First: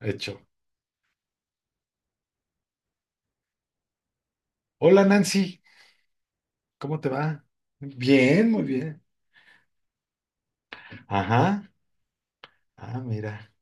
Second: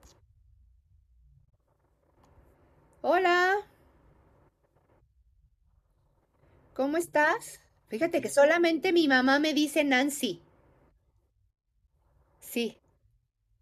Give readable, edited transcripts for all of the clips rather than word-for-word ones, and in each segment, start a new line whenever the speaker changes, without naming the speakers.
Hecho.
Hola,
Hola Nancy,
¿cómo
¿cómo te va?
estás? Fíjate que
Bien, muy
solamente
bien.
mi mamá me dice Nancy.
Ajá.
Sí,
Ah, mira.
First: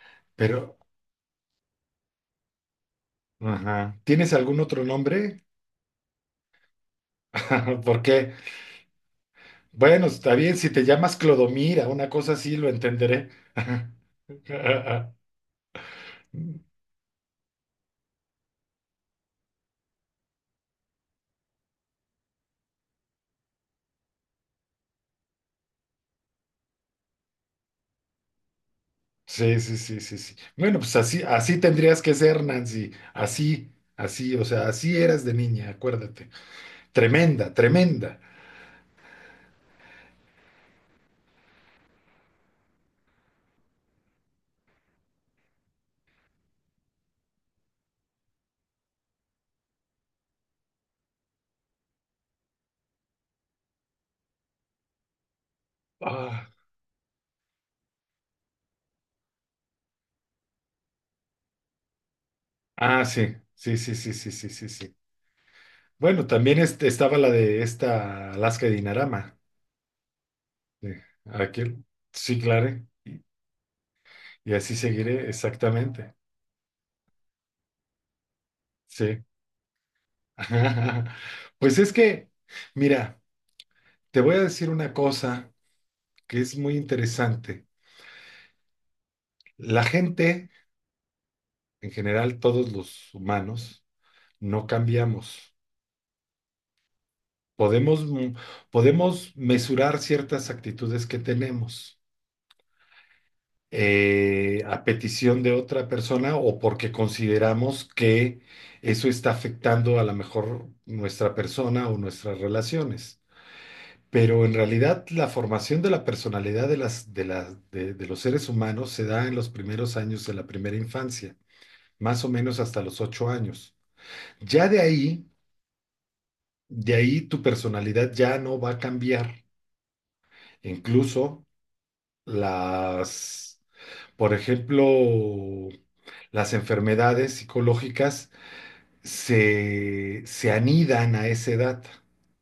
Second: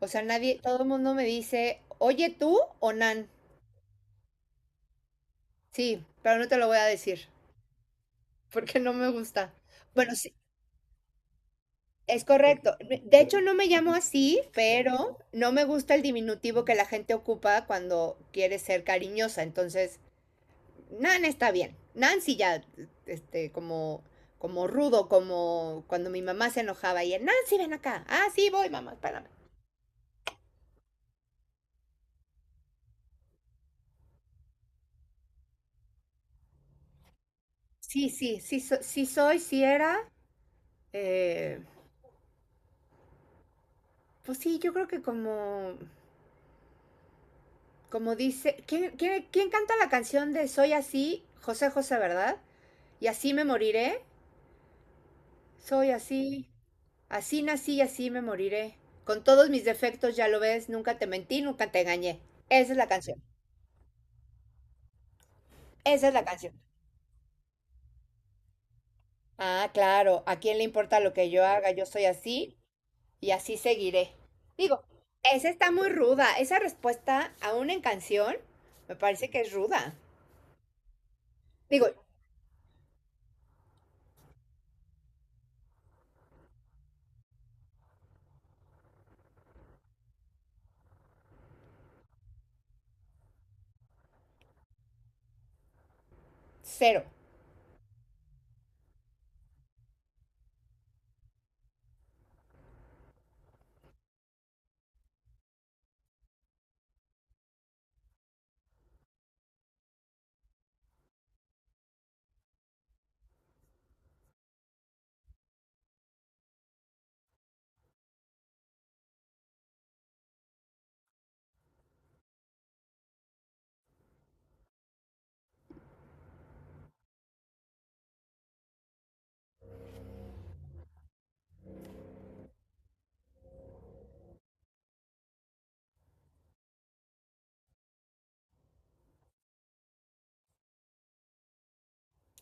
o sea, nadie,
Pero,
todo el mundo me dice, oye tú o Nan.
ajá. ¿Tienes algún otro nombre?
Sí, pero no te lo voy a decir
¿Por qué?
porque no me gusta.
Bueno,
Bueno, sí,
está bien, si te llamas Clodomira, una
es
cosa así, lo
correcto. De
entenderé.
hecho, no me llamo así, pero no me gusta el diminutivo que la gente ocupa cuando quiere ser cariñosa. Entonces, Nan está bien. Nancy ya, este, como como rudo, como cuando mi mamá se enojaba y Nancy, ven acá. Ah, sí, voy, mamá, espérame.
Sí, sí, sí, sí, sí. Bueno, pues así, así tendrías que ser, Nancy. Así, así, o sea, así eras de niña, acuérdate. Tremenda,
Sí,
tremenda.
sí, sí, sí soy, sí era. eh, pues sí, yo creo que como dice, ¿quién canta la canción de Soy así? José José, ¿verdad? Y así me moriré. Soy así,
Ah,
así nací y así me moriré. Con todos mis defectos, ya lo ves, nunca te mentí, nunca te engañé. Esa es la
ah,
canción,
sí, sí, sí, sí, sí, sí, sí, sí.
esa es la
Bueno,
canción.
también estaba la de esta Alaska Dinarama.
Ah, claro, ¿a quién le importa
De
lo que yo haga?
aquel.
Yo soy
Sí,
así,
claro. Y,
y así seguiré.
así
Digo,
seguiré,
esa está muy
exactamente.
ruda. Esa respuesta, aún en canción, me
Sí.
parece que es ruda.
Pues
Digo,
es que, mira, te voy a decir una cosa que es muy interesante. La gente, en general, todos los humanos, no cambiamos.
cero.
Podemos, podemos mesurar ciertas actitudes que tenemos. A petición de otra persona o porque consideramos que eso está afectando a lo mejor nuestra persona o nuestras relaciones. Pero en realidad la formación de la personalidad de las, de los seres humanos se da en los primeros años de la primera infancia, más o menos hasta los 8 años. Ya de ahí tu personalidad ya no va a cambiar. Incluso las. Por ejemplo, las enfermedades psicológicas se anidan a esa edad.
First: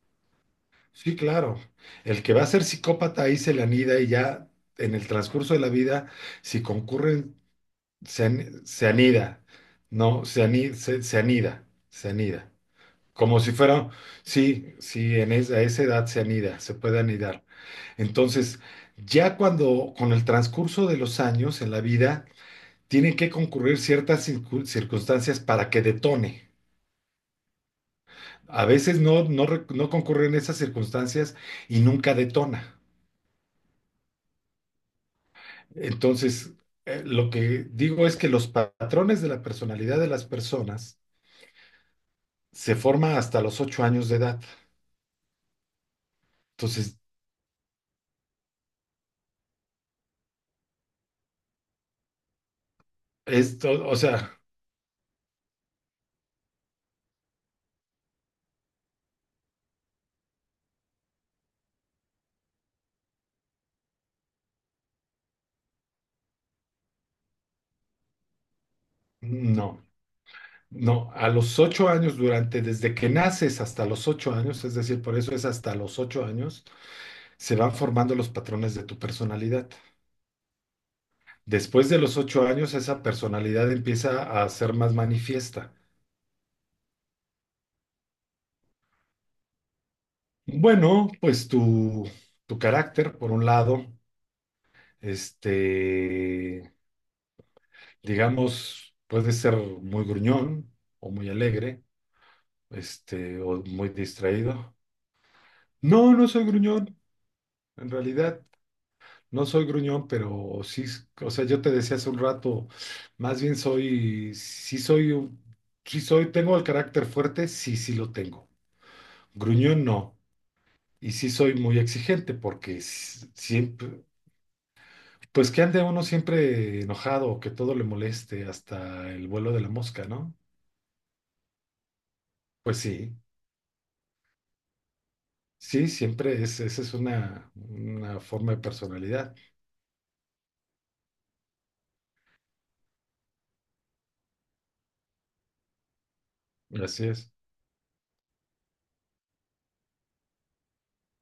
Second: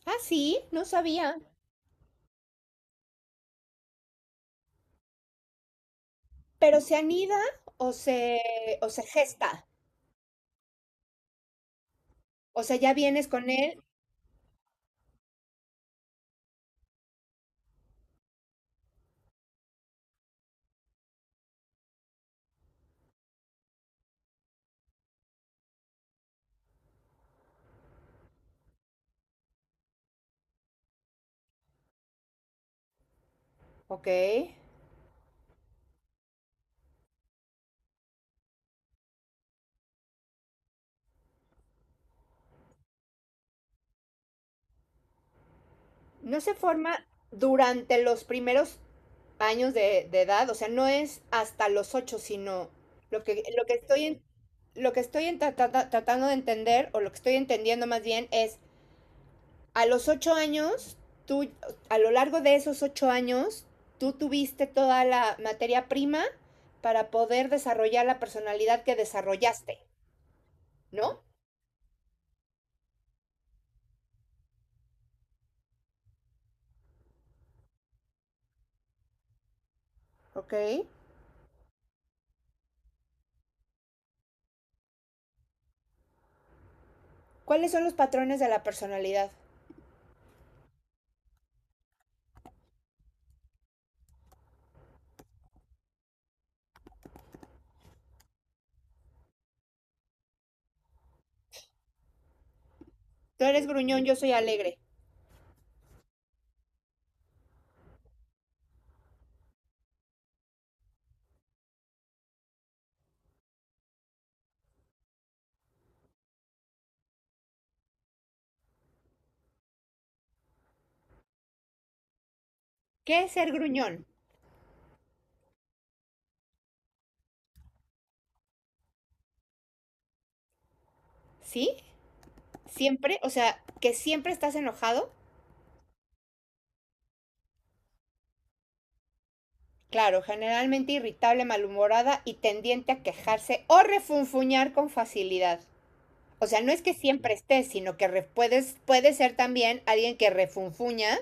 Ah, sí, no
Sí,
sabía.
claro. El que va a ser psicópata ahí se le anida, y ya en el transcurso de la vida, si
Pero se
concurren,
anida o se,
se
o se
anida.
gesta.
No, se anida, se anida.
O sea, ya vienes
Como
con
si
él.
fuera, sí, sí, en esa, a esa edad se anida, se puede anidar. Entonces, ya cuando, con el transcurso de los años en la vida, tienen que concurrir ciertas circunstancias para que detone. A veces no concurren esas circunstancias y nunca detona.
Ok.
Entonces, lo que digo es que los patrones de la personalidad de las personas se forman hasta los 8 años de edad.
No se forma
Entonces,
durante los primeros años de edad. O sea, no es hasta los ocho, sino lo
esto,
que
o
estoy,
sea,
lo que estoy tratando de entender, o lo que estoy entendiendo más bien, es a los 8 años, tú, a lo largo de esos 8 años, tú tuviste toda la materia prima para poder desarrollar la personalidad que desarrollaste,
no. No,
¿no?
a los 8 años, durante, desde que naces hasta los ocho años, es decir, por eso es hasta los ocho años, se van formando los patrones de tu personalidad.
Ok.
Después de los 8 años, esa personalidad empieza a ser más manifiesta.
¿Cuáles son los patrones de la personalidad?
Bueno, pues tu carácter, por un lado, este, digamos, puede ser muy gruñón o muy alegre, este,
Tú
o
eres
muy
gruñón, yo soy
distraído.
alegre.
No, no soy gruñón, en realidad, no soy gruñón, pero sí, o sea, yo te decía hace un rato, más bien soy, sí soy, sí soy, tengo el carácter fuerte, sí, sí lo tengo. Gruñón no. Y sí soy muy exigente porque
¿Qué es ser
siempre,
gruñón?
pues que ande uno siempre enojado o que todo le moleste, hasta el vuelo de la mosca, ¿no?
¿Sí?
Pues sí,
¿Siempre? O sea, que siempre estás enojado.
sí, siempre es, esa es una forma de personalidad.
Claro, generalmente irritable, malhumorada y tendiente a quejarse o refunfuñar con facilidad. O sea, no es que
Así es.
siempre estés, sino que puede ser también alguien que refunfuña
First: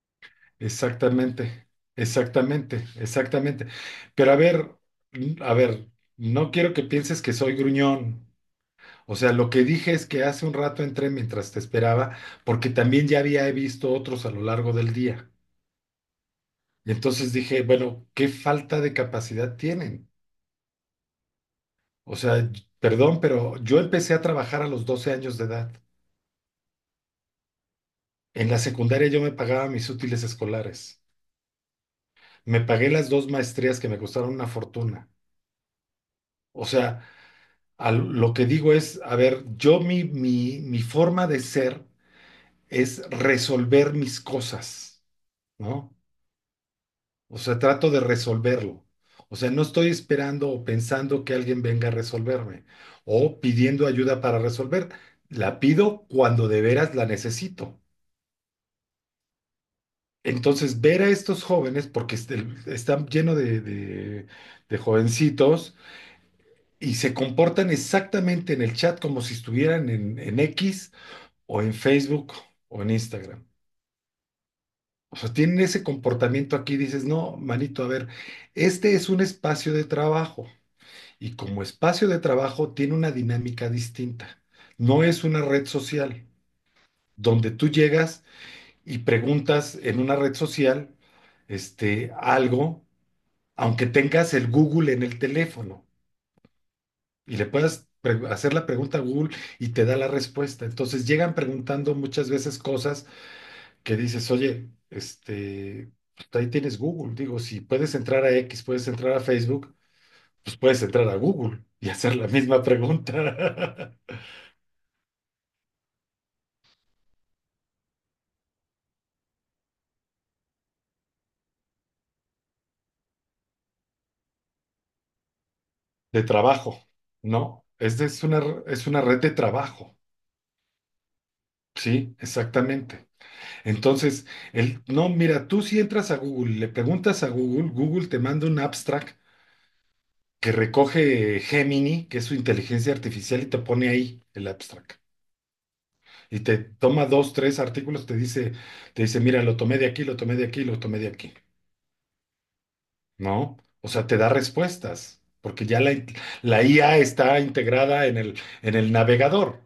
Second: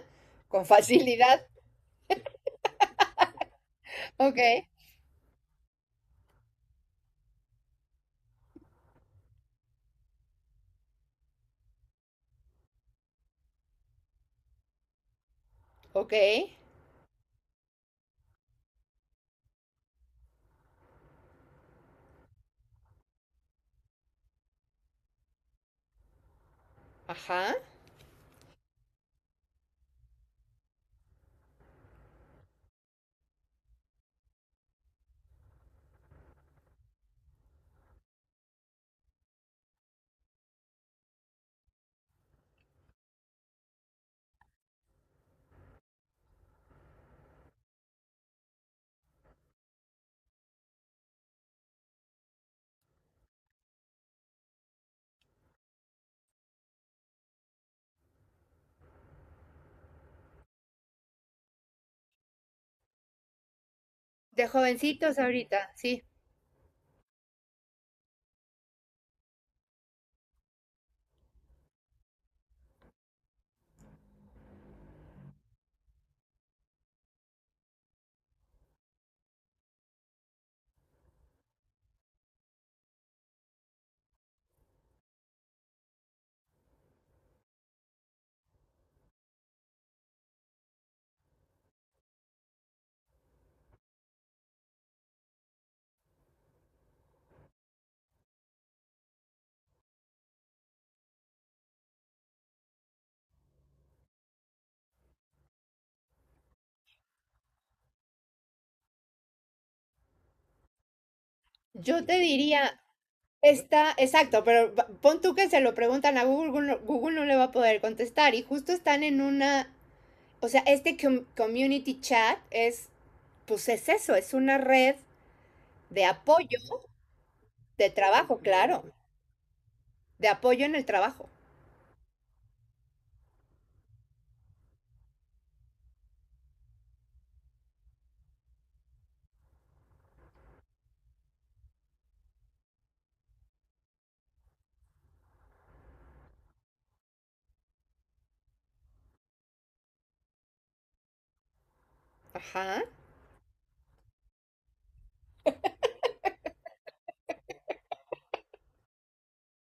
con facilidad.
Exactamente, exactamente, exactamente. Pero a
Ok,
ver, a ver, no quiero que pienses que soy gruñón. O sea, lo que dije es que hace un rato entré mientras te esperaba, porque también ya había visto otros a lo largo del día.
ok,
Y entonces dije, bueno, ¿qué falta de capacidad tienen? O sea, perdón, pero yo empecé a trabajar a los 12 años de edad.
ajá.
En la secundaria yo me pagaba mis útiles escolares. Me pagué las dos maestrías que me costaron una fortuna. O sea, lo que digo es, a ver, yo mi, mi forma de ser es resolver mis cosas. ¿No? O sea, trato de resolverlo. O sea, no estoy esperando o pensando que alguien venga a resolverme o pidiendo ayuda para resolver. La pido cuando de veras la necesito. Entonces, ver a estos jóvenes, porque están llenos de,
De
de
jovencitos ahorita,
jovencitos
sí.
y se comportan exactamente en el chat como si estuvieran en X o en Facebook o en Instagram. O sea, tienen ese comportamiento aquí, dices, no, manito, a ver, este es un espacio de trabajo. Y como espacio de trabajo tiene una dinámica distinta. No es una red social donde tú llegas y preguntas en una red social este, algo, aunque tengas el Google en el teléfono y le puedas hacer la pregunta a Google y te da la respuesta. Entonces llegan preguntando muchas veces cosas que dices, oye, este, pues ahí tienes Google. Digo, si puedes entrar a X, puedes entrar a Facebook, pues puedes entrar a Google y
Yo te
hacer la misma
diría, está,
pregunta.
exacto, pero pon tú que se lo preguntan a Google, no Google no le va a poder contestar y justo están en una, o sea, este community chat es, pues es eso, es una red de
De
apoyo,
trabajo, ¿no?
de
Es,
trabajo, claro,
es una red de trabajo.
de apoyo en el trabajo.
Sí, exactamente. Entonces, el, no, mira, tú si entras a Google, y le preguntas a Google, Google te manda un abstract que recoge Gemini, que es su inteligencia artificial, y te pone ahí el abstract. Y te toma dos, tres artículos, te dice, mira, lo tomé de aquí, lo tomé de aquí, lo tomé de aquí,
Ajá.
¿no? O sea, te da respuestas, porque ya la IA está integrada en el navegador.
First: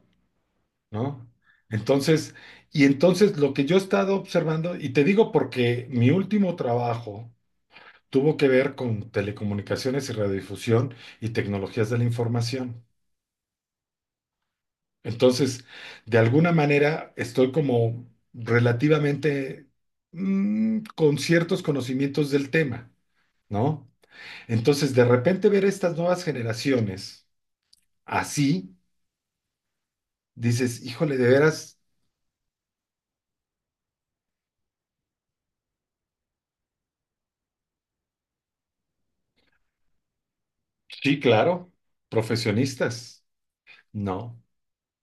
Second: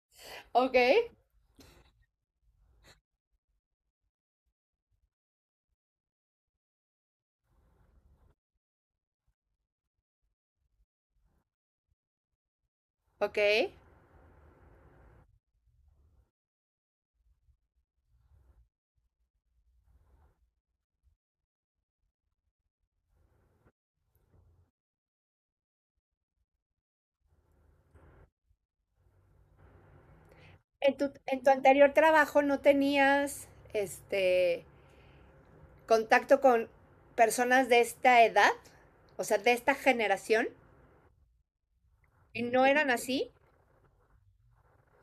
Ok.
¿No? Entonces, y entonces lo que yo he estado observando, y te digo porque mi último trabajo tuvo que ver con telecomunicaciones y radiodifusión y tecnologías de la información.
Ok.
Entonces, de alguna manera estoy como relativamente con ciertos conocimientos del tema, ¿no? Entonces, de repente ver estas nuevas generaciones así, dices, híjole, de
En tu
veras,
anterior trabajo no tenías este contacto con personas de esta edad, o sea, de esta generación,
sí, claro,
y no eran
profesionistas,
así.
¿no?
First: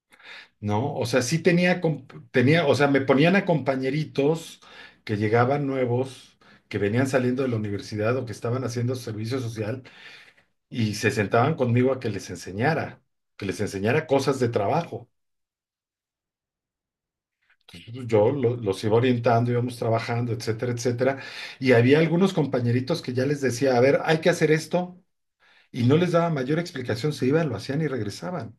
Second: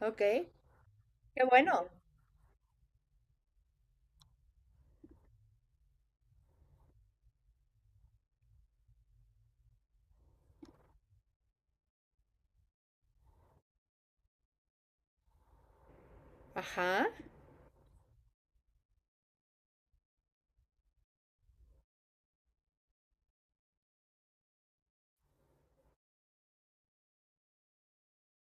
Ok. Qué
¿No? O sea, sí tenía,
bueno.
tenía, o sea, me ponían a compañeritos que llegaban nuevos, que venían saliendo de la universidad o que estaban haciendo servicio social y se sentaban conmigo a que les enseñara cosas de trabajo.
Ajá.
Entonces, yo los iba orientando, íbamos trabajando, etcétera, etcétera. Y había algunos compañeritos que ya les decía, a ver, hay que hacer esto, y no les daba mayor explicación, se iban, lo hacían y regresaban.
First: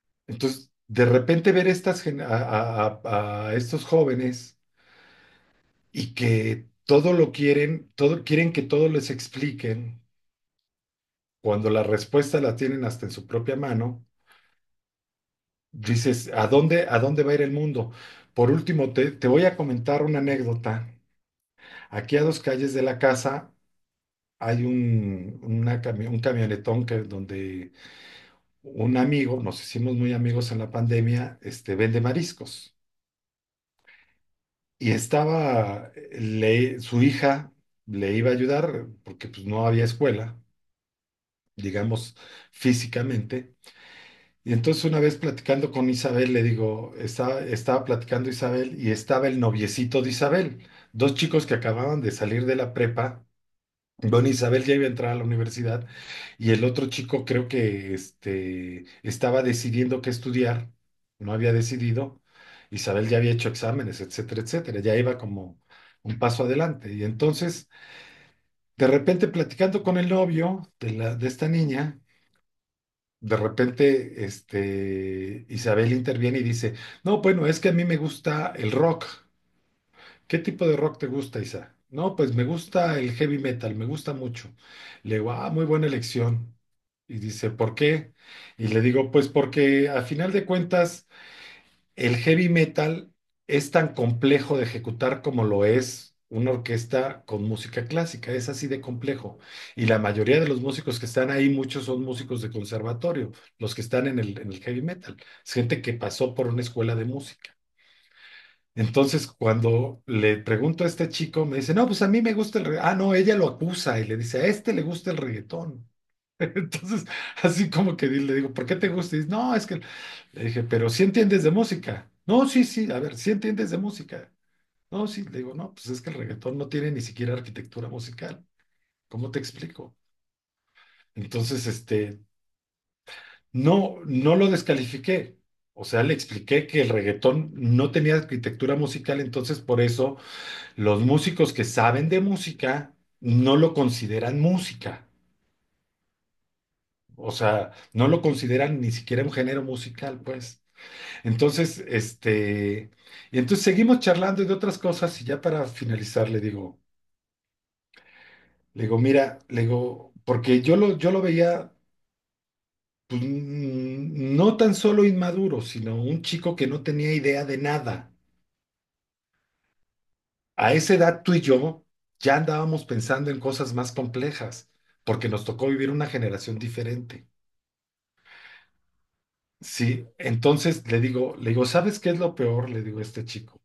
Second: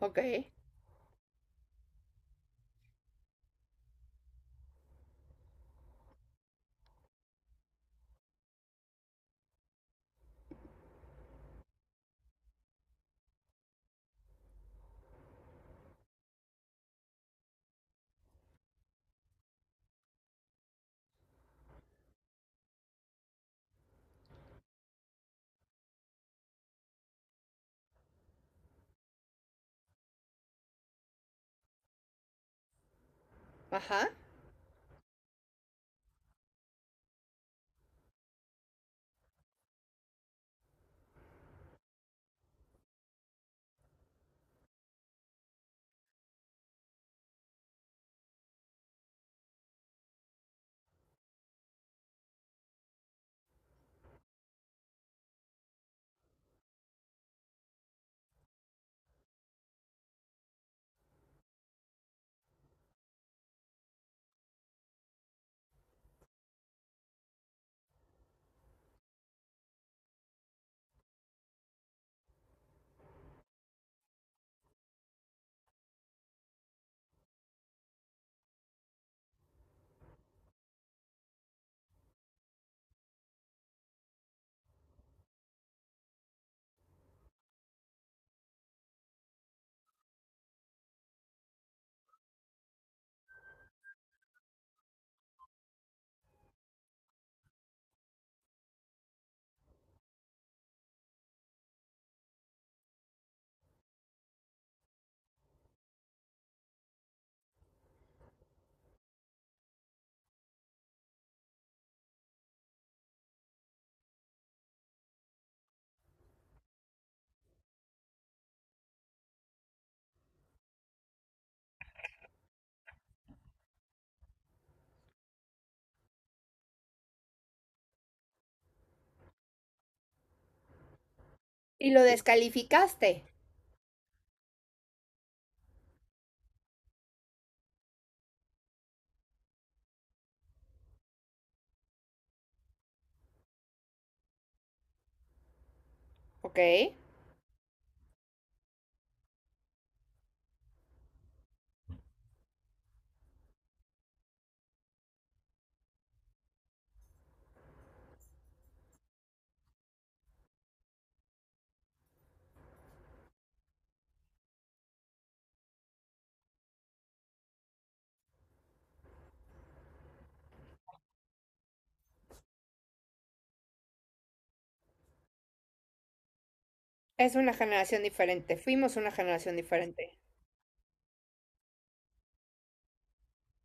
Ok.
Entonces, de repente ver estas, a estos jóvenes y que todo lo quieren, todo, quieren que todo les expliquen, cuando la respuesta la tienen hasta en su propia mano, dices, a dónde va a ir el mundo? Por último, te voy a comentar una anécdota. Aquí a dos calles de la casa hay un, una un camionetón que, donde un amigo, nos hicimos muy amigos en la pandemia, este, vende mariscos.
Ajá.
Y estaba, su hija le iba a ayudar porque pues, no había escuela, digamos, físicamente. Y entonces una vez platicando con Isabel, le digo, estaba, estaba platicando Isabel y estaba el noviecito de Isabel, dos chicos que acababan de salir de la prepa. Bueno, Isabel ya iba a entrar a la universidad y el otro chico creo que este, estaba decidiendo qué estudiar, no había decidido. Isabel ya había hecho exámenes, etcétera, etcétera, ya iba como un paso adelante. Y entonces, de repente platicando con el novio de la, de esta niña, de repente, este, Isabel interviene y dice, no, bueno, es que a mí me gusta el rock. ¿Qué tipo de rock te gusta, Isa? No, pues me gusta el heavy metal, me gusta mucho. Le digo, ah, muy buena elección. Y dice, ¿por qué? Y le digo, pues porque a final de cuentas el heavy metal es tan complejo de ejecutar como lo es una orquesta con música clásica, es así de complejo. Y la mayoría de los músicos que están ahí, muchos son músicos de conservatorio, los que están en el heavy metal, es gente que pasó por una escuela de música. Entonces, cuando le pregunto a este chico, me dice, no, pues a mí me gusta el reggaetón. Ah, no, ella lo acusa y le dice, a este le gusta el reggaetón. Entonces, así como que le digo, ¿por qué te gusta? Y dice, no, es que le dije, pero si entiendes de música. No, sí, sí, a ver, si entiendes de música. No, sí, le digo, no, pues es que el reggaetón no tiene ni siquiera arquitectura musical. ¿Cómo te explico? Entonces,
Y lo
este,
descalificaste.
no, no lo descalifiqué. O sea, le expliqué que el reggaetón no tenía arquitectura musical, entonces por eso los músicos que saben de música no lo consideran música.
Ok.
O sea, no lo consideran ni siquiera un género musical, pues. Entonces, este, y entonces seguimos charlando y de otras cosas y ya para finalizar le digo, mira, le digo, porque yo lo veía pues, no tan solo inmaduro, sino un chico que no tenía idea de nada. A esa edad tú y yo ya andábamos pensando en cosas más complejas, porque nos tocó vivir una generación diferente.
Es una generación diferente. Fuimos una generación
Sí,
diferente.
entonces le digo, ¿sabes qué es lo peor? Le digo a este chico,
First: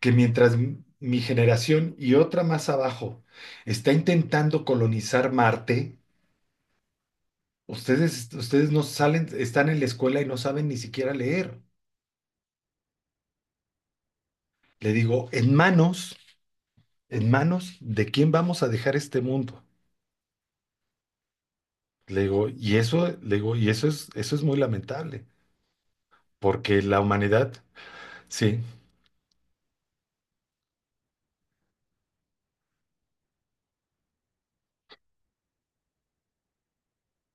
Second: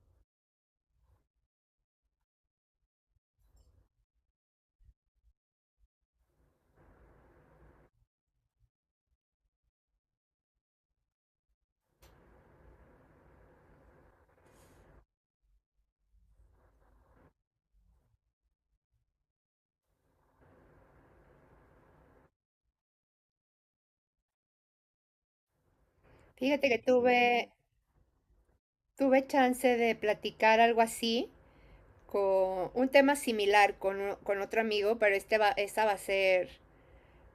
que mientras mi generación y otra más abajo está intentando colonizar Marte, ustedes, ustedes no salen, están en la escuela y no saben ni siquiera leer. Le digo, en manos de quién vamos a dejar este mundo. Le digo, y eso, le digo, y eso es muy lamentable,
Fíjate que
porque la
tuve,
humanidad, sí.
tuve chance de platicar algo así con un tema similar con otro amigo, pero esta va a ser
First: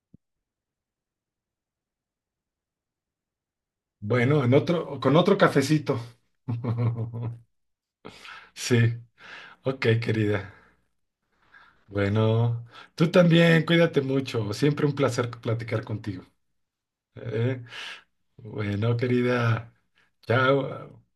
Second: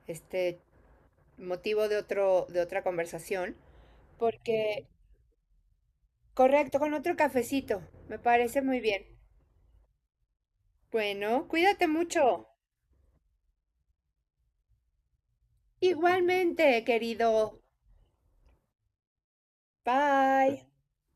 este motivo de otra conversación.
Bueno, en
Porque,
otro, con otro cafecito.
correcto, con otro cafecito. Me parece
Sí,
muy bien.
ok, querida.
Bueno, cuídate mucho.
Bueno, tú también, cuídate mucho. Siempre un placer platicar contigo.
Igualmente, querido.
¿Eh? Bueno, querida,
Bye.
chao.